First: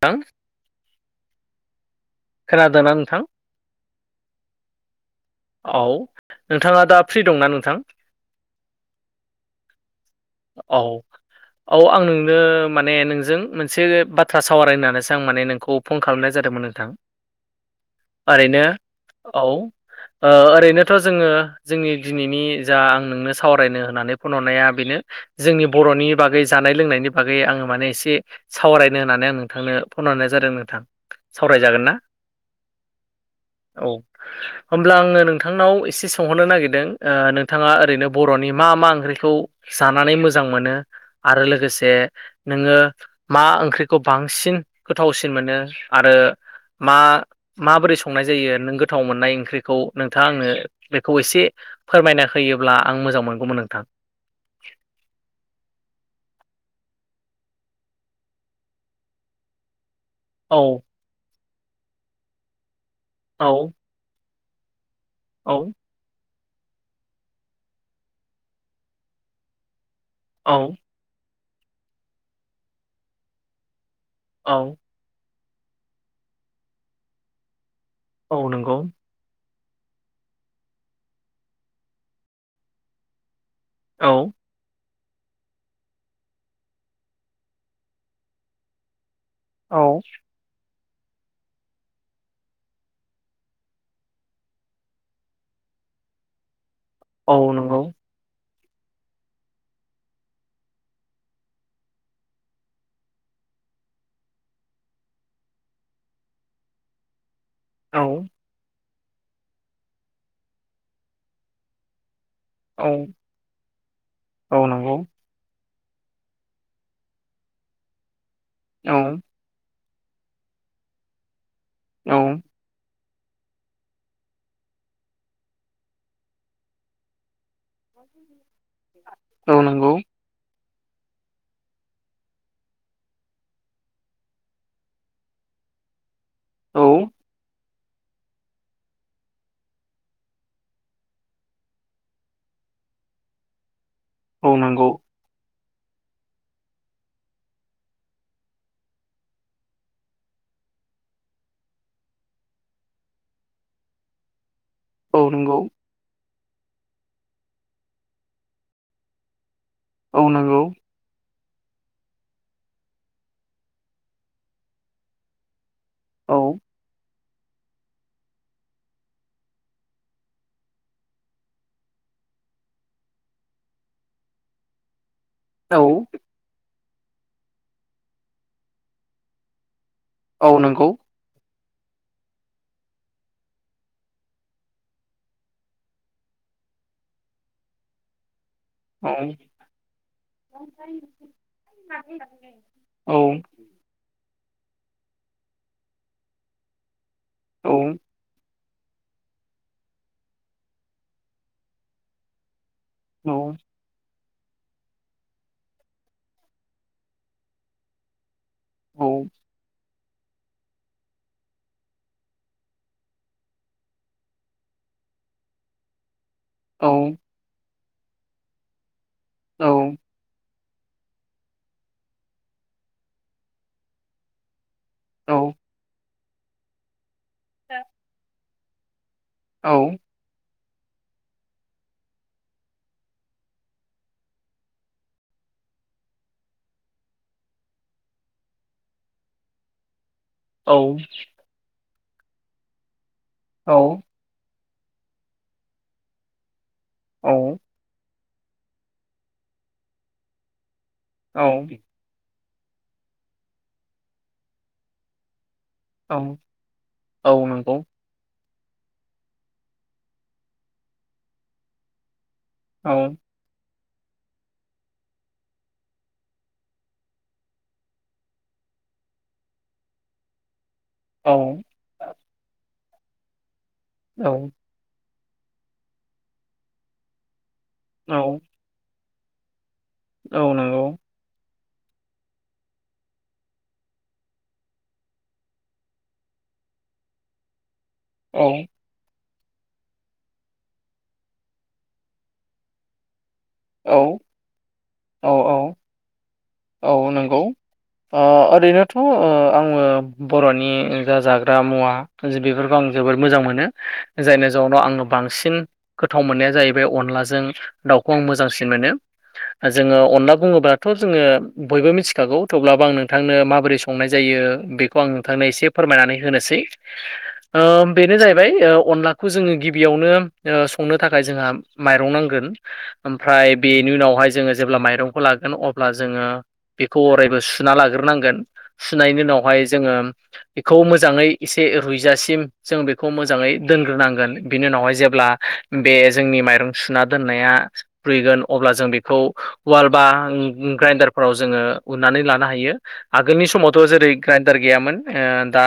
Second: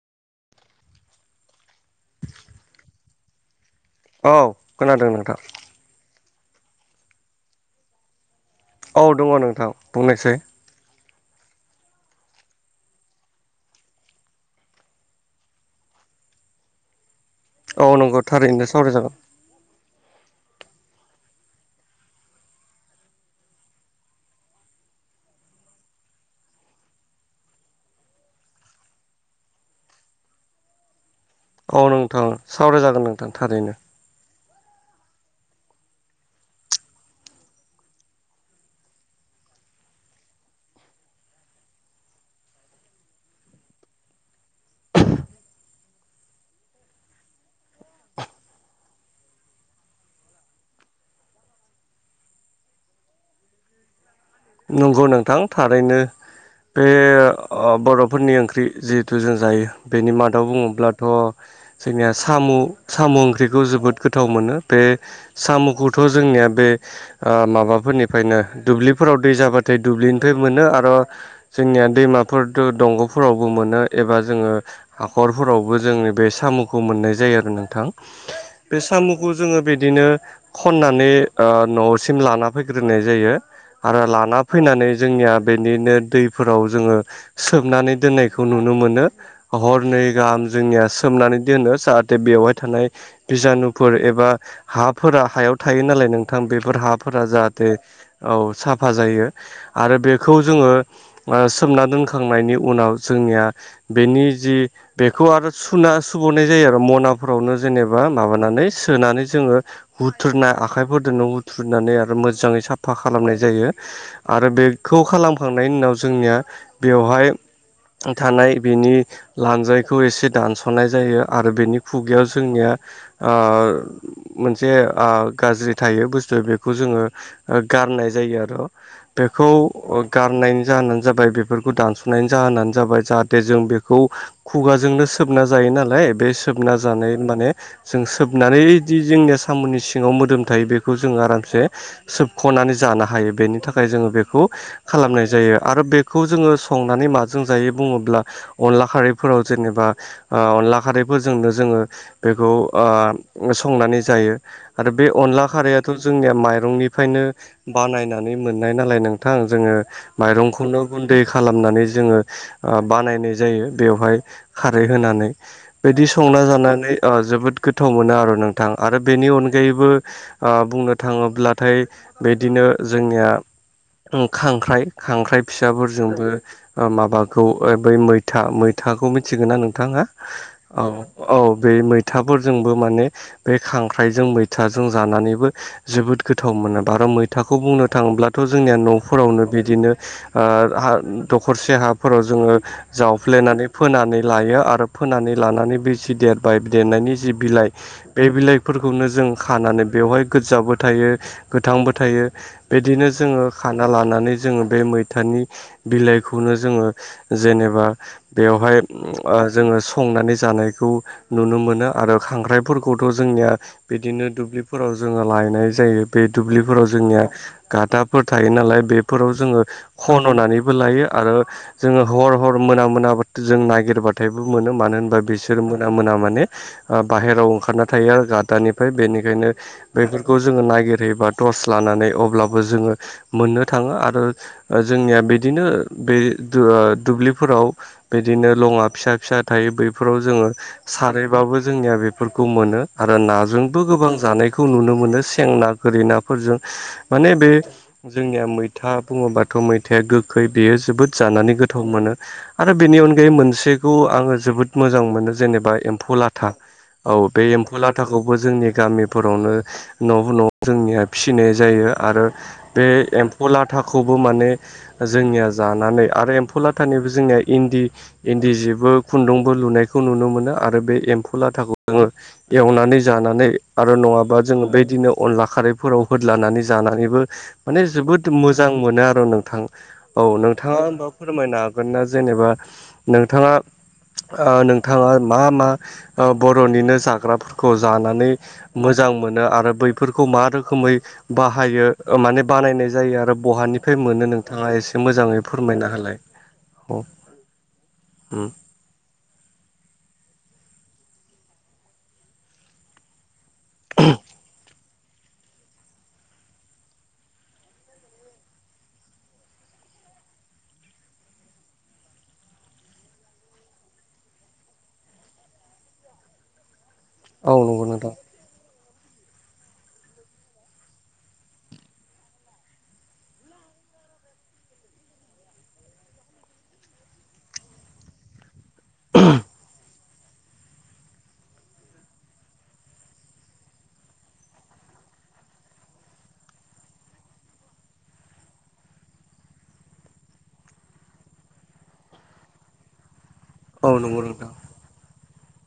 थां। खोनादों ना नोंथां? औ खोनादों नोंथां। औ नोंथाङा दा फ्रि दं ना नोंथां? औ दङ नोंथां बुंनायसाय। औ। औ आं नोंनो माने नोंजों मोनसे बाथ्रा सावराय होननानैसो आं माने नोंखौ फन खालामनाय जादोंमोन नोंथां। औ नंगौ ओरैनो थारैनो सावराय जागोन। औ। ओ ओरैनोथ' जोङो जोंनि दिनैनि जा आं नोंनो सावरायनो होननानै फन हरनाया बेनो। जोंनि बर'नि बागै जानाय लोंनायनि बागै आङो माने एसे सावरायनो होननानै आं नोंथांनो फन हरनाय जादों नोंथां। औ सावरायजागोन ना नोंथां सावराय जागोन नोंथां थारैनो। अब्ला आङो नोंथांनाव एसे सोंहरनो नागिरदों ओ नोंथाङा ओरैनो बर'नि मा मा ओंख्रिखौ जानानै मोजां मोनो आरो लोगोसे नोङो मा ओंख्रिखौ बांसिन गोथावसिन मोनो आरो मा माबोरै संनाय जायो नों गोथाव मोननाय ओंख्रि खौ नोंथाङा आंनो बेखौ एसे फोरमायना होयोब्ला आं मोजां मोनगौमोन नोंथां। नंगौ नोंथां थारैनो बे ओ बर'फोरनि ओंख्रि जिहेथु जों जायो बेनि माद दाव औ बुङोब्लाथ' जोंनिया साम' साम' औ ओंख्रिखौ जोबोद गोथाव मोनो बे औ साम'खौ थ' जोंनिया बे ओ माबाफोरनिफ्रायनो दुब्लिफोराव दै जाबाथाय दुब्लि‌ दै मोनो औ आरो जोंनिया दैमाफोरथ' दंग'फोरावबो मोनो एबा जोङो औ हाखरफोरावबो जोंनि बे साम'खौ मोननाय जायो आरो नोंथां औ नंगौ बे साम' खौ जोङो बिदिनो खन्नानै ओ न'सिम लाना फैग्रोनाय जायो आरो औ लाना फैनानै जोंनिया बेनिनो दैफोराव जोङो सोबनानै दोननायखौ नुनो मोनो औ हरनै गाहाम जोंनिया सोमनानै दोनो जाहाथे बेवहाय थानाय बिजानुफोर एबा हाफोरा हायाव थायो नालाय नोंथां बेफोर हा फोरा औ जाहाथे नंगौ औ साफा जायो आरो बेखौ जोङो ओ सोमना दोनखांनायनि उनाव जोंनिया बेनि जि बेखौ आरो सुना सुबावनाय जायो आरो मना फोरावनो औ जेनेबा माबानानै सोनानै जोङो हुथ्रुनाय आखाइफोरजोंनो हुथ्रुनानै आरो मोजाङै औ साफा खालामनाय जायो। आरो औ नंगौ बेखौ खालामखांनायनि उनाव जोंनिया बेवहाय थानाय औ बिनि लानजायखौ एसे दानस'नाय जायो आरो बेनि औ खुगायाव जोंनिया ओ मो-मोनसे आ गाज्रि थायो बुस्थु बेखौ जोङो ओ गारनाय जायो आरो। बेखौ औ नंगौ ओ गारनायनि जाहोनानो जाबाय बेफोरखौ दानस'नायनि जाहोनानो जाबाय जाहाथे जों बेखौ खुगाजोंनो सोबना जायो नालाय बे सोबना औ जानाय माने जों सोबनानैदि जोंनिया साम'नि सिङाव मोदोम थायो बेखौ जों आरामसे सोबख'नानै जानो हायो बेनि थाखाय जोङो बेखौ औ नंगौ खालामनाय जायो आ आरो बेखौ जोङो संनानै माजों जायो बुङोब्ला अनला खारैफोराव जेनेबा ओ अनला खारैफोरजोंनो जोङो बेखौ ओ संनानै जायो। आरो बे औ अनला नंगौ खारैयाथ' जोंनिया माइरंनिफायनो बानायना नै मोननाय नालाय नोंथां जोङो औ नंगौ माइरंखौल' गुन्दै खालामनानै जोङो ओ बानायनाय जायो बेवहाय खारै होनानै। बेदि संना औ जानानै ओ जोबोद गोथाव मोनो आर' नोंथां आरो बेनि अनगायैबो ओ बुंनो थाङोब्लाथाय बेदिनो जो जोंनिया खांख्राइ खांख्राइ औ फिसाफोरजोंबो ओ माबाखौ ओ बै मैथा मैथाखौ मिथिगोना नोंथां आ औ। औ बे मैथाफोरजोंबो माने बे खांख्राइजों मैथाजों जानानैबो जोबोद गोथाव मोनो बार' मैथाखौ बुंनो थाङोब्लाथ' जोंनिया औ न'फोरावनो बिदिनो ओ हा दखरसे हाफोराव जोङो औ जावफ्लेनानै फो फोनानै लायो आरो फोनानै लानानै बे जि देरबाय देरनायनि जि बिलाइ औ बे बिलाइफोरखौनो जों खानानै बेवहाय गोदजाबो थायो गोथांबो थायो बेदिनो जो जोङो खानो ना लानानै जोङो बे मैथानि बिलाइखौनो जोङो जेनेबा बेवहाय औ ओ जोङो स संनानै जानायखौ नुनो मोनो आरो खांख्राइफोरखौथ' जोंनिया बेदिनो दुब्लिफोराव जोङो लायनाय जायो। बे औ दुब्लिफोराव जोंनिया गाथाफोर थायो नालाय बे फोराव जोङो खन'नानैबो लायो आरो जोङो हर हर मोना मोनाबाथाय जों नागिरबाथायबो मोनो मानो होनबा बिसोर मोना मोना माने ओ बाहेराव ओंखारना थायो आरो गाथानिफ्राय बेनिखायनो औ। बेफोरखौ जोङो नागिरहैबा टस लानानै अब्लाबो जोङो मोननो थाङो आरो ओ जोंनिया बेदिनो बे दु-दुब्लिफोराव बेदिनो लङा फिसा फिसा थायो बैफोराव जोङो सारैबाबो जोंनिया बेफोरखौ मोनो आरो नाजोंबो गोबां जानायखौ नुनो मोनो सें ना गोरि ना फोरजों माने औ बे जोंनिया मैथा बुङोबाथ' मैथाया गोखै बेयो जोबोद जानानै गोथाव मोनो। आरो बेनि अनगायै मोनसेखौ आङो जोबोद मोजां मोनो जेनेबा एम फौलाथा औ बे एम्फौलाथ थाखौबो जोंनि गामिफोरावनो न' न' जोंनिया फिसिनाय जायो आरो बे औ एम्फौ लाथाखौबो माने जोंनिया जानानै आरो एम्फौ लाथानिबो जोंनिया इन्दि इन्दि जिबो खुन्दुंबो लुनायखौ नुनो मोनो आरो बे एम्फौ औ लाथाखौ जोङो एवनानै जानानै आरो नङाबा औ जोङो बेदिनो अनला खारैफोराव होदलानानै जानानैबो माने औ जोबोद मोजां मोनो आर' नोंथां। औ नोंथाङा होम्बा फोरमायनो हागोन ना जेनेबा नोंथाङा ओ नोंथाङा मा-मा ओ बर'निनो जाग्राफोर खौ जानानै औ मोजां मोनो आरो बैफोरखौ मा रोखोमै बाहायो ओ माने बानायनाय जायो आरो बहानिफाय औ मोनो नोंथाङा एसे मोज औ जाङै फोरमायना होलाय। औ नोंगौ ओ उम ओरैनो थ' ओ आङो बर'नि जा जाग्रा मुवा बेफोरखौ आं जोबोद मोजां मो नो जायनि जाउनाव आङो बांसिन गोथाव मोन्नाया जाहैबाय अनलाजों दाउखौ आं मोजांसिन मोनो। ओ जोङो अनला बुङोबाथ' जोङो बयबो मिथिखागौ थेवब्लाबो आं नोंथांनो माबोरै संनाय जायो बेखौ आं नोंथांनो एसे फोरमायनानै होनोसै। औ ओ नंगौ नोंथां बेनो जाहै बाय अनलाखौ जोङो गिबियावनो ओ संनो थाखाय जोंहा माइरं नांगोन। ओमफ्राय बेनि उनावहाय जोङो जेब्ला माइरंखौ लागोन अब्ला जोङो बेखौ अरायबो सुना लाग्रोनांगोन सुनायनि उनावहाय जोङो बेखौ मोजाङै एसे रुइजासिम जों बेखौ मोजाङै दोनग्रोनांगोन बिनि उनावहाय जेब्ला बे जोंनि माइरं सुना दोननाया रुइगोन अब्ला जों बेखौ वाल बा ग्राइन्डार फ्राव जोङो उनानै लानो हायो आगोलनि समावथ' औ जेरै नंगौ नोंथां ग्राइन्डार गैयामोन। ओ दा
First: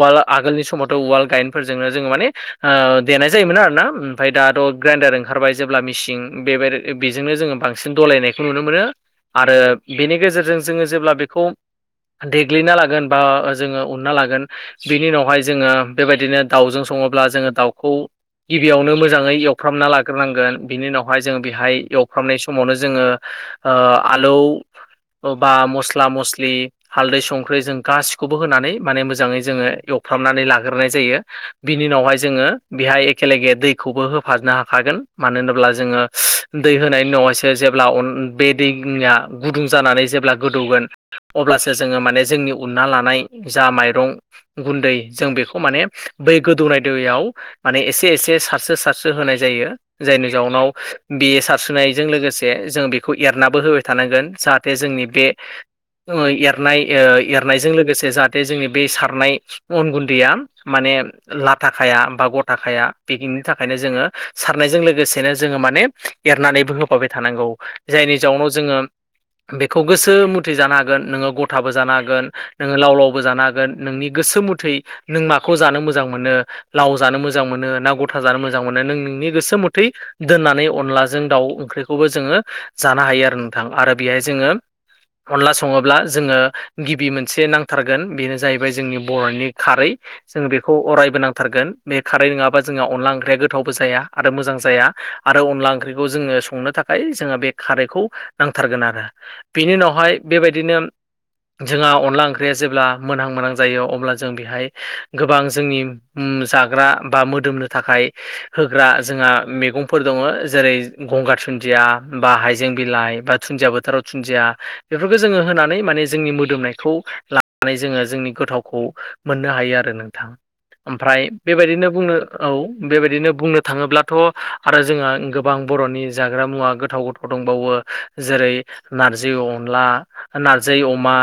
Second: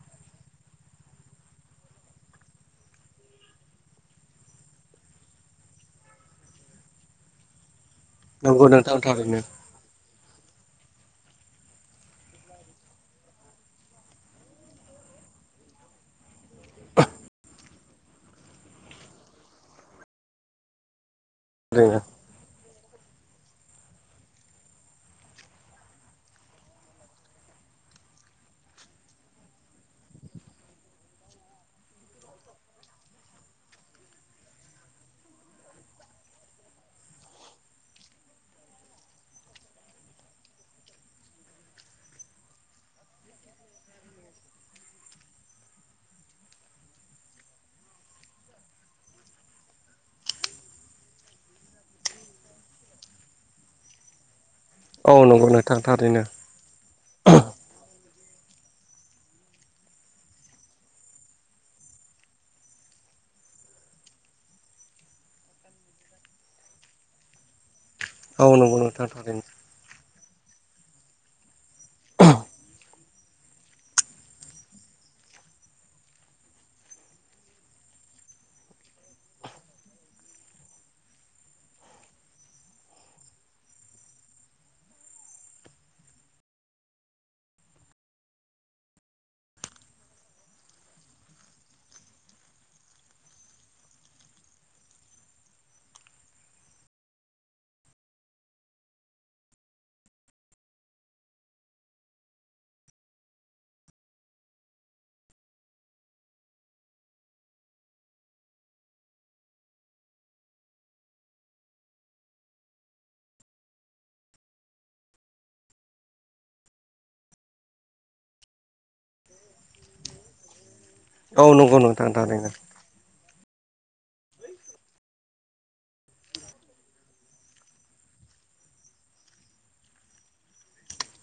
वाल आगोलनि समावथ' वाल गायनफोरजोंनो जोङो माने ओ देनाय जायोमोन आर ना। ओमफ्राय दाथ' ग्राइन्डार ओंखारबाय जेब्ला मिसिन बेबाय बेजोंनो जोङो बांसिन दलायनायखौ नुनो नंगौ मोनो। नोंथां थारैनो बेनि गेजेरजों जोङो जेब्ला बेखौ देग्लिना लागोन बा जोङो उनना लागोन। बिनि उनावहाय जोङो बेबायदिनो दाउजों सङोब्ला जोङो दाउखौ गिबियावनो मोजाङै एवफ्रामना लाग्रोनांगोन बिनि उनाव हाय जों बेहाय थारैनो एवफ्रामनाय समावनो जोङो ओ आलौ अबा मस्ला मस्लि हालदै संख्रै जों गासिखौबो होनानै माने मोजाङै जोङो एवफ्रामनानै लाग्रोनाय जायो। बिनि उनावहाय जोङो बेहाय एखेेलगे दैखौबो होफानो हाखागोन मानो होनोब्ला जोङो दै होनायनि उनावहायसो जेब्ला बे दैया गुदुं जानानै जेब्ला गोदौगोन अब्लासो जोङो माने जोंनि उन्ना लानाय जा माइरं गुन्दै जों बेखौ माने बै गोदौनाय दैयाव माने एसे-एसे सारस्रो-सारस्रो होनाय जायो। जायनि जाउनाव बे सारस्रिनायजों लोगोसे जों बेखौ एरनाबो होबाय थानांगोन जाहा थे जोंनि औ बे नंगौ नोंथां थारैनो ओ एरनाय ओ एरनायजों लोगोसे जाहाथे जोंनि बे सारनाय अन गुन्दैया माने लाथाखाया बा गथाखाया पिकिंनिथाखायनो जोङो सारनायजों लोगोसेनो जोङो माने एरनानैबो होफाबाय थानांगौ जायनि औ जाउनाव जोङो नंगौ नोंथां थारैनो बे खौ गोसो मुथै जानो हागोन नोङो गथाबो जानो हागोन नोङो लाव-लावबो जानो हागोन नोंनि गोसो मुथै नों माखौ जानो मोजां मोनो लाव जानो मोजां मोनो ना गथा जानो मोजां मोनो नों नोंनि गोसो मथै दोननानै अनलाजों दाउ ओंख्रिखौबो जोङो जानो हायो आरो नोंथां आरो बेहाय जोङो अनला सङोब्ला जोङो गिबि मोनसे नांथारगोन बेनो जाहैबाय जोंनि बर'नि खारै जोंङो बेखौ अरायबो नांथारगोन बे खारै नङाबा जोंहा अनला ओंख्रिया गोथावबो जाया आरो मोजां जाया। आरो अनला ओंख्रिखौ जोङो संनो थाखाय जोंहा बे खारैखौ नांथारगोन आरो बिनि उनावहाय बेबायदिनो जोंहा अनला ओंख्रिया जेब्ला मोनहां मोनहां जायो अब्ला जों बेहाय गोबां जोंनि उम जाग्रा बा मोदोमनो थाखाय होग्रा जोंहा मैगंफोर दङ जेरै गंगार दुुनन्दिया बा हाइजें बिलाइ बा दुुनन्दिया बोथोराव दुन्दिया बेफोरखौ जोङो होनानै माने जोंनि मोदोमनायखौ ला नानै जोङो जोंनि गोथावखौ मोननो हायो आरो नोंथां। ओमफ्राय औ नंगौ बेबायदिनो नोंथां बुंनो थारैनो औ। बेबायदिनो बुंनो थाङोब्लाथ' आरो जोंहा गोबां बर'नि जाग्रा मुवा गो थाव गोथाव दंबावो जेरै नारजि अनला नारजै अमा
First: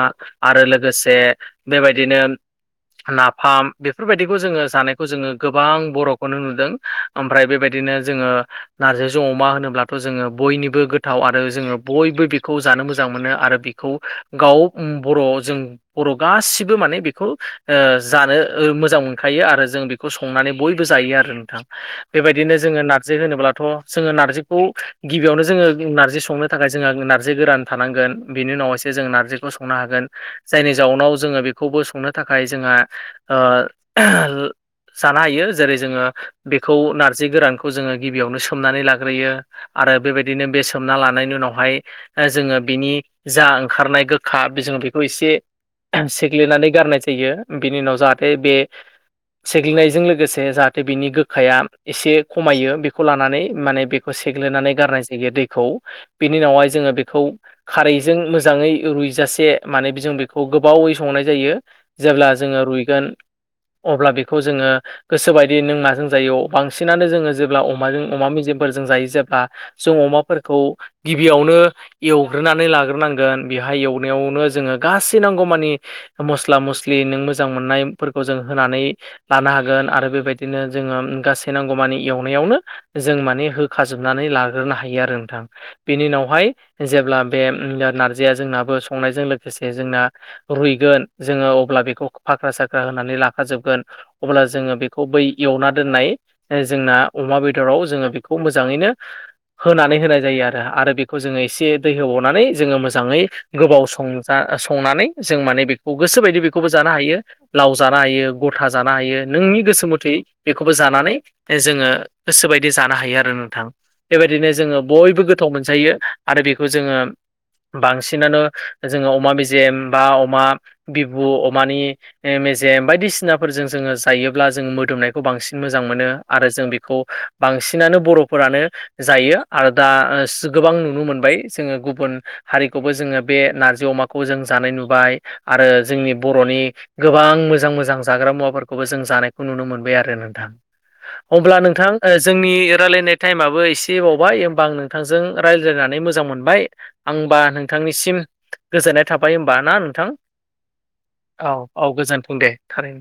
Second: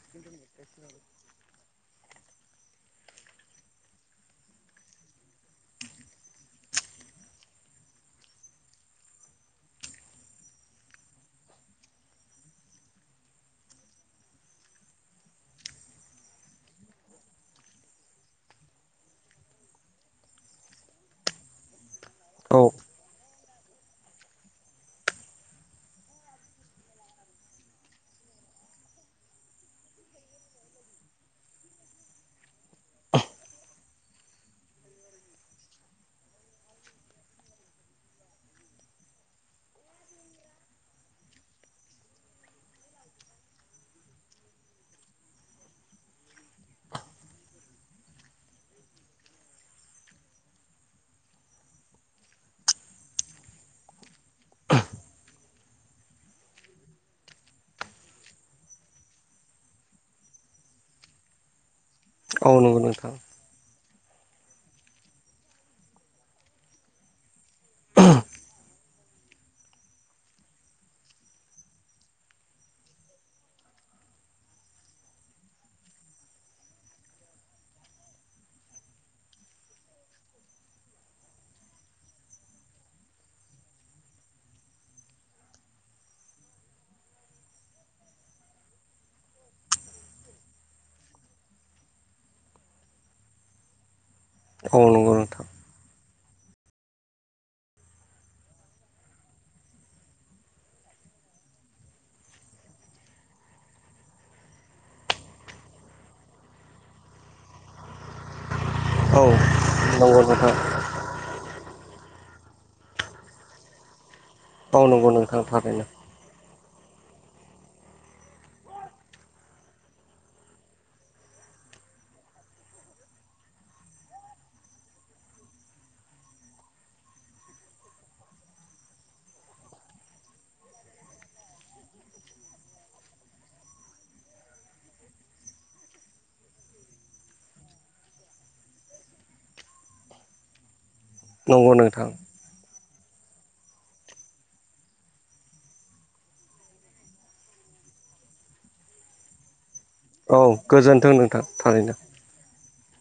आरो लोगोसे बेबायदिनो नाफाम बेफोरबायदिखौ जोङो जानायखौ जोङो गोबां बर'खौनो नुदों। ओमफ्राय बेबायदिनो जोङो नारजिजों अमा होनोब्लाथ' जोङो बयनिबो गोथाव आरो जोङो बयबो बेखौ जानो मोजां मोनो आरो बेखौ गाव बर' जों बर' गासिबो माने बेखौ जानो मोजां मोनखायो आरो जों बे खौ संनानै बयबो जायो आरो नोंथां। बेबायदिनो औ जोङो नारजि होनोब्लाथ' जोङो नारजिखौ गिबियावनो जोङो नारजि संनो थाखाय जोंहा नारजि गोरान थानांगोन बेनि उनाव हायसो जों नारजिखौ संनो हागोन। जायनि जाउनाव जोङो बेखौबो संनो थाखाय जोंहा ओ जानो हायो जेरै जोङो बेखौ नारजि गोरानखौ जोङो गिबियावनो सोमनानै लाग्रोयो। आरो बेबायदिनो बे सोमना लानायनि उनावहाय जोङो बिनि जा ओंखारनाय गोखा जोङो बेखौ एसे सेग्लिनानै गारनाय जायो बिनि उनाव जाहाथे बे सेग्लिनायजों लोगोसे जाहाथे बिनि गोखाया एसे खमायो बेखौ लानानै माने बेखौ से सेग्लिनानै गारनाय जायो दैखौ। बिनि उनावहाय जोङो बेखौ खारैजों मोजाङै रुइजासे माने जों बेखौ गोबावै संनाय जायो। जेब्ला औ जोङो नंगौ रुइगोन नोंथां अब्ला बेखौ जोङो। गोसोबायदि नों माजों जायो बांसिनानो जोङो जेब्ला अमाजों अमा मेजेमफोरजों जायो जे‌ ब्ला जों अमाफोरखौ गिबियावनो एवग्रोनानै लाग्रोनांगोन बेहाय एवनायावनो जोङो गासै नांगौमानि मस्ला मस्लि नों मोजां मोननायफोरखौ जों होनानै लानो हागोन आरो बेबायदिनो जोङो गासै नांगौ मानि एवनायावनो जों माने होखा जोबनानै लाग्रोनो हायो आरो नोंथां। बेनि उनावहाय जेब्ला बे नारजिया जोंनाबो संनायजों लोगोसे जोंना रुइगोन जोङो अब्ला बेखौ फाखा साखा होनानै लाखाजोबगोन। अब्ला जोङो औ बेखौ नंगौ बै नोंथां एवना दोननाय जोंना अमा बेदराव जोङो बेखौ मो जाङैनो होनानै होनाय जायो आरो आरो बेखौ जोङो एसे दै होबावनानै जोङो मोजाङै गोबाव संजा संनानै जों माने बेखौ गोसोबायदि बेखौबो जानो हायो। लाव जानो हायो गथा जानो हायो औ नोंनि गोसो मोथै नंगौ नोंथां बेखौबो जानानै जोङो गोसो बायदि जानो हायो आरो नोंथां बेबायदिनो जोङो औ नंगौ बयबो नोंथां गोथाव थारैनो मोनजायो आरो बेखौ जोङो बांसिनानो जोङो अमा मेजेम बा अमा बिबु अमानि मेजेम बायदिसिनाफोरजों जोङो जायोब्ला जोङो मोदोमनायखौ बांसिन मोजां मोनो आरो जों बेखौ बांसिनानो बर'फोरानो जायो आरो दा गोबां नुनो मोनबाय जोङो गुबुन हारिखौबो जोङो बे नारजि अमाखौ जों जानाय नुबाय आरो जोंनि बर'नि गोबां मोजां मोजां जाग्रा मुवाफोरखौबो जों जानायखौ नुनो मोनबाय आरो नोंथां अब्ला नोंथां ओ जोंनि रायलायनाय टाइमाबो एसे बावबाय होमबा आं नोंथांजों रायज्लायनानै मोजां मोनबाय। आंबा नोंथांनिसिम गोजोननाय थाबाय होमबा ना नोंथां औ गोजोन्थों नोंथां औ औ थारैनो गोजोन्थों दे थारै।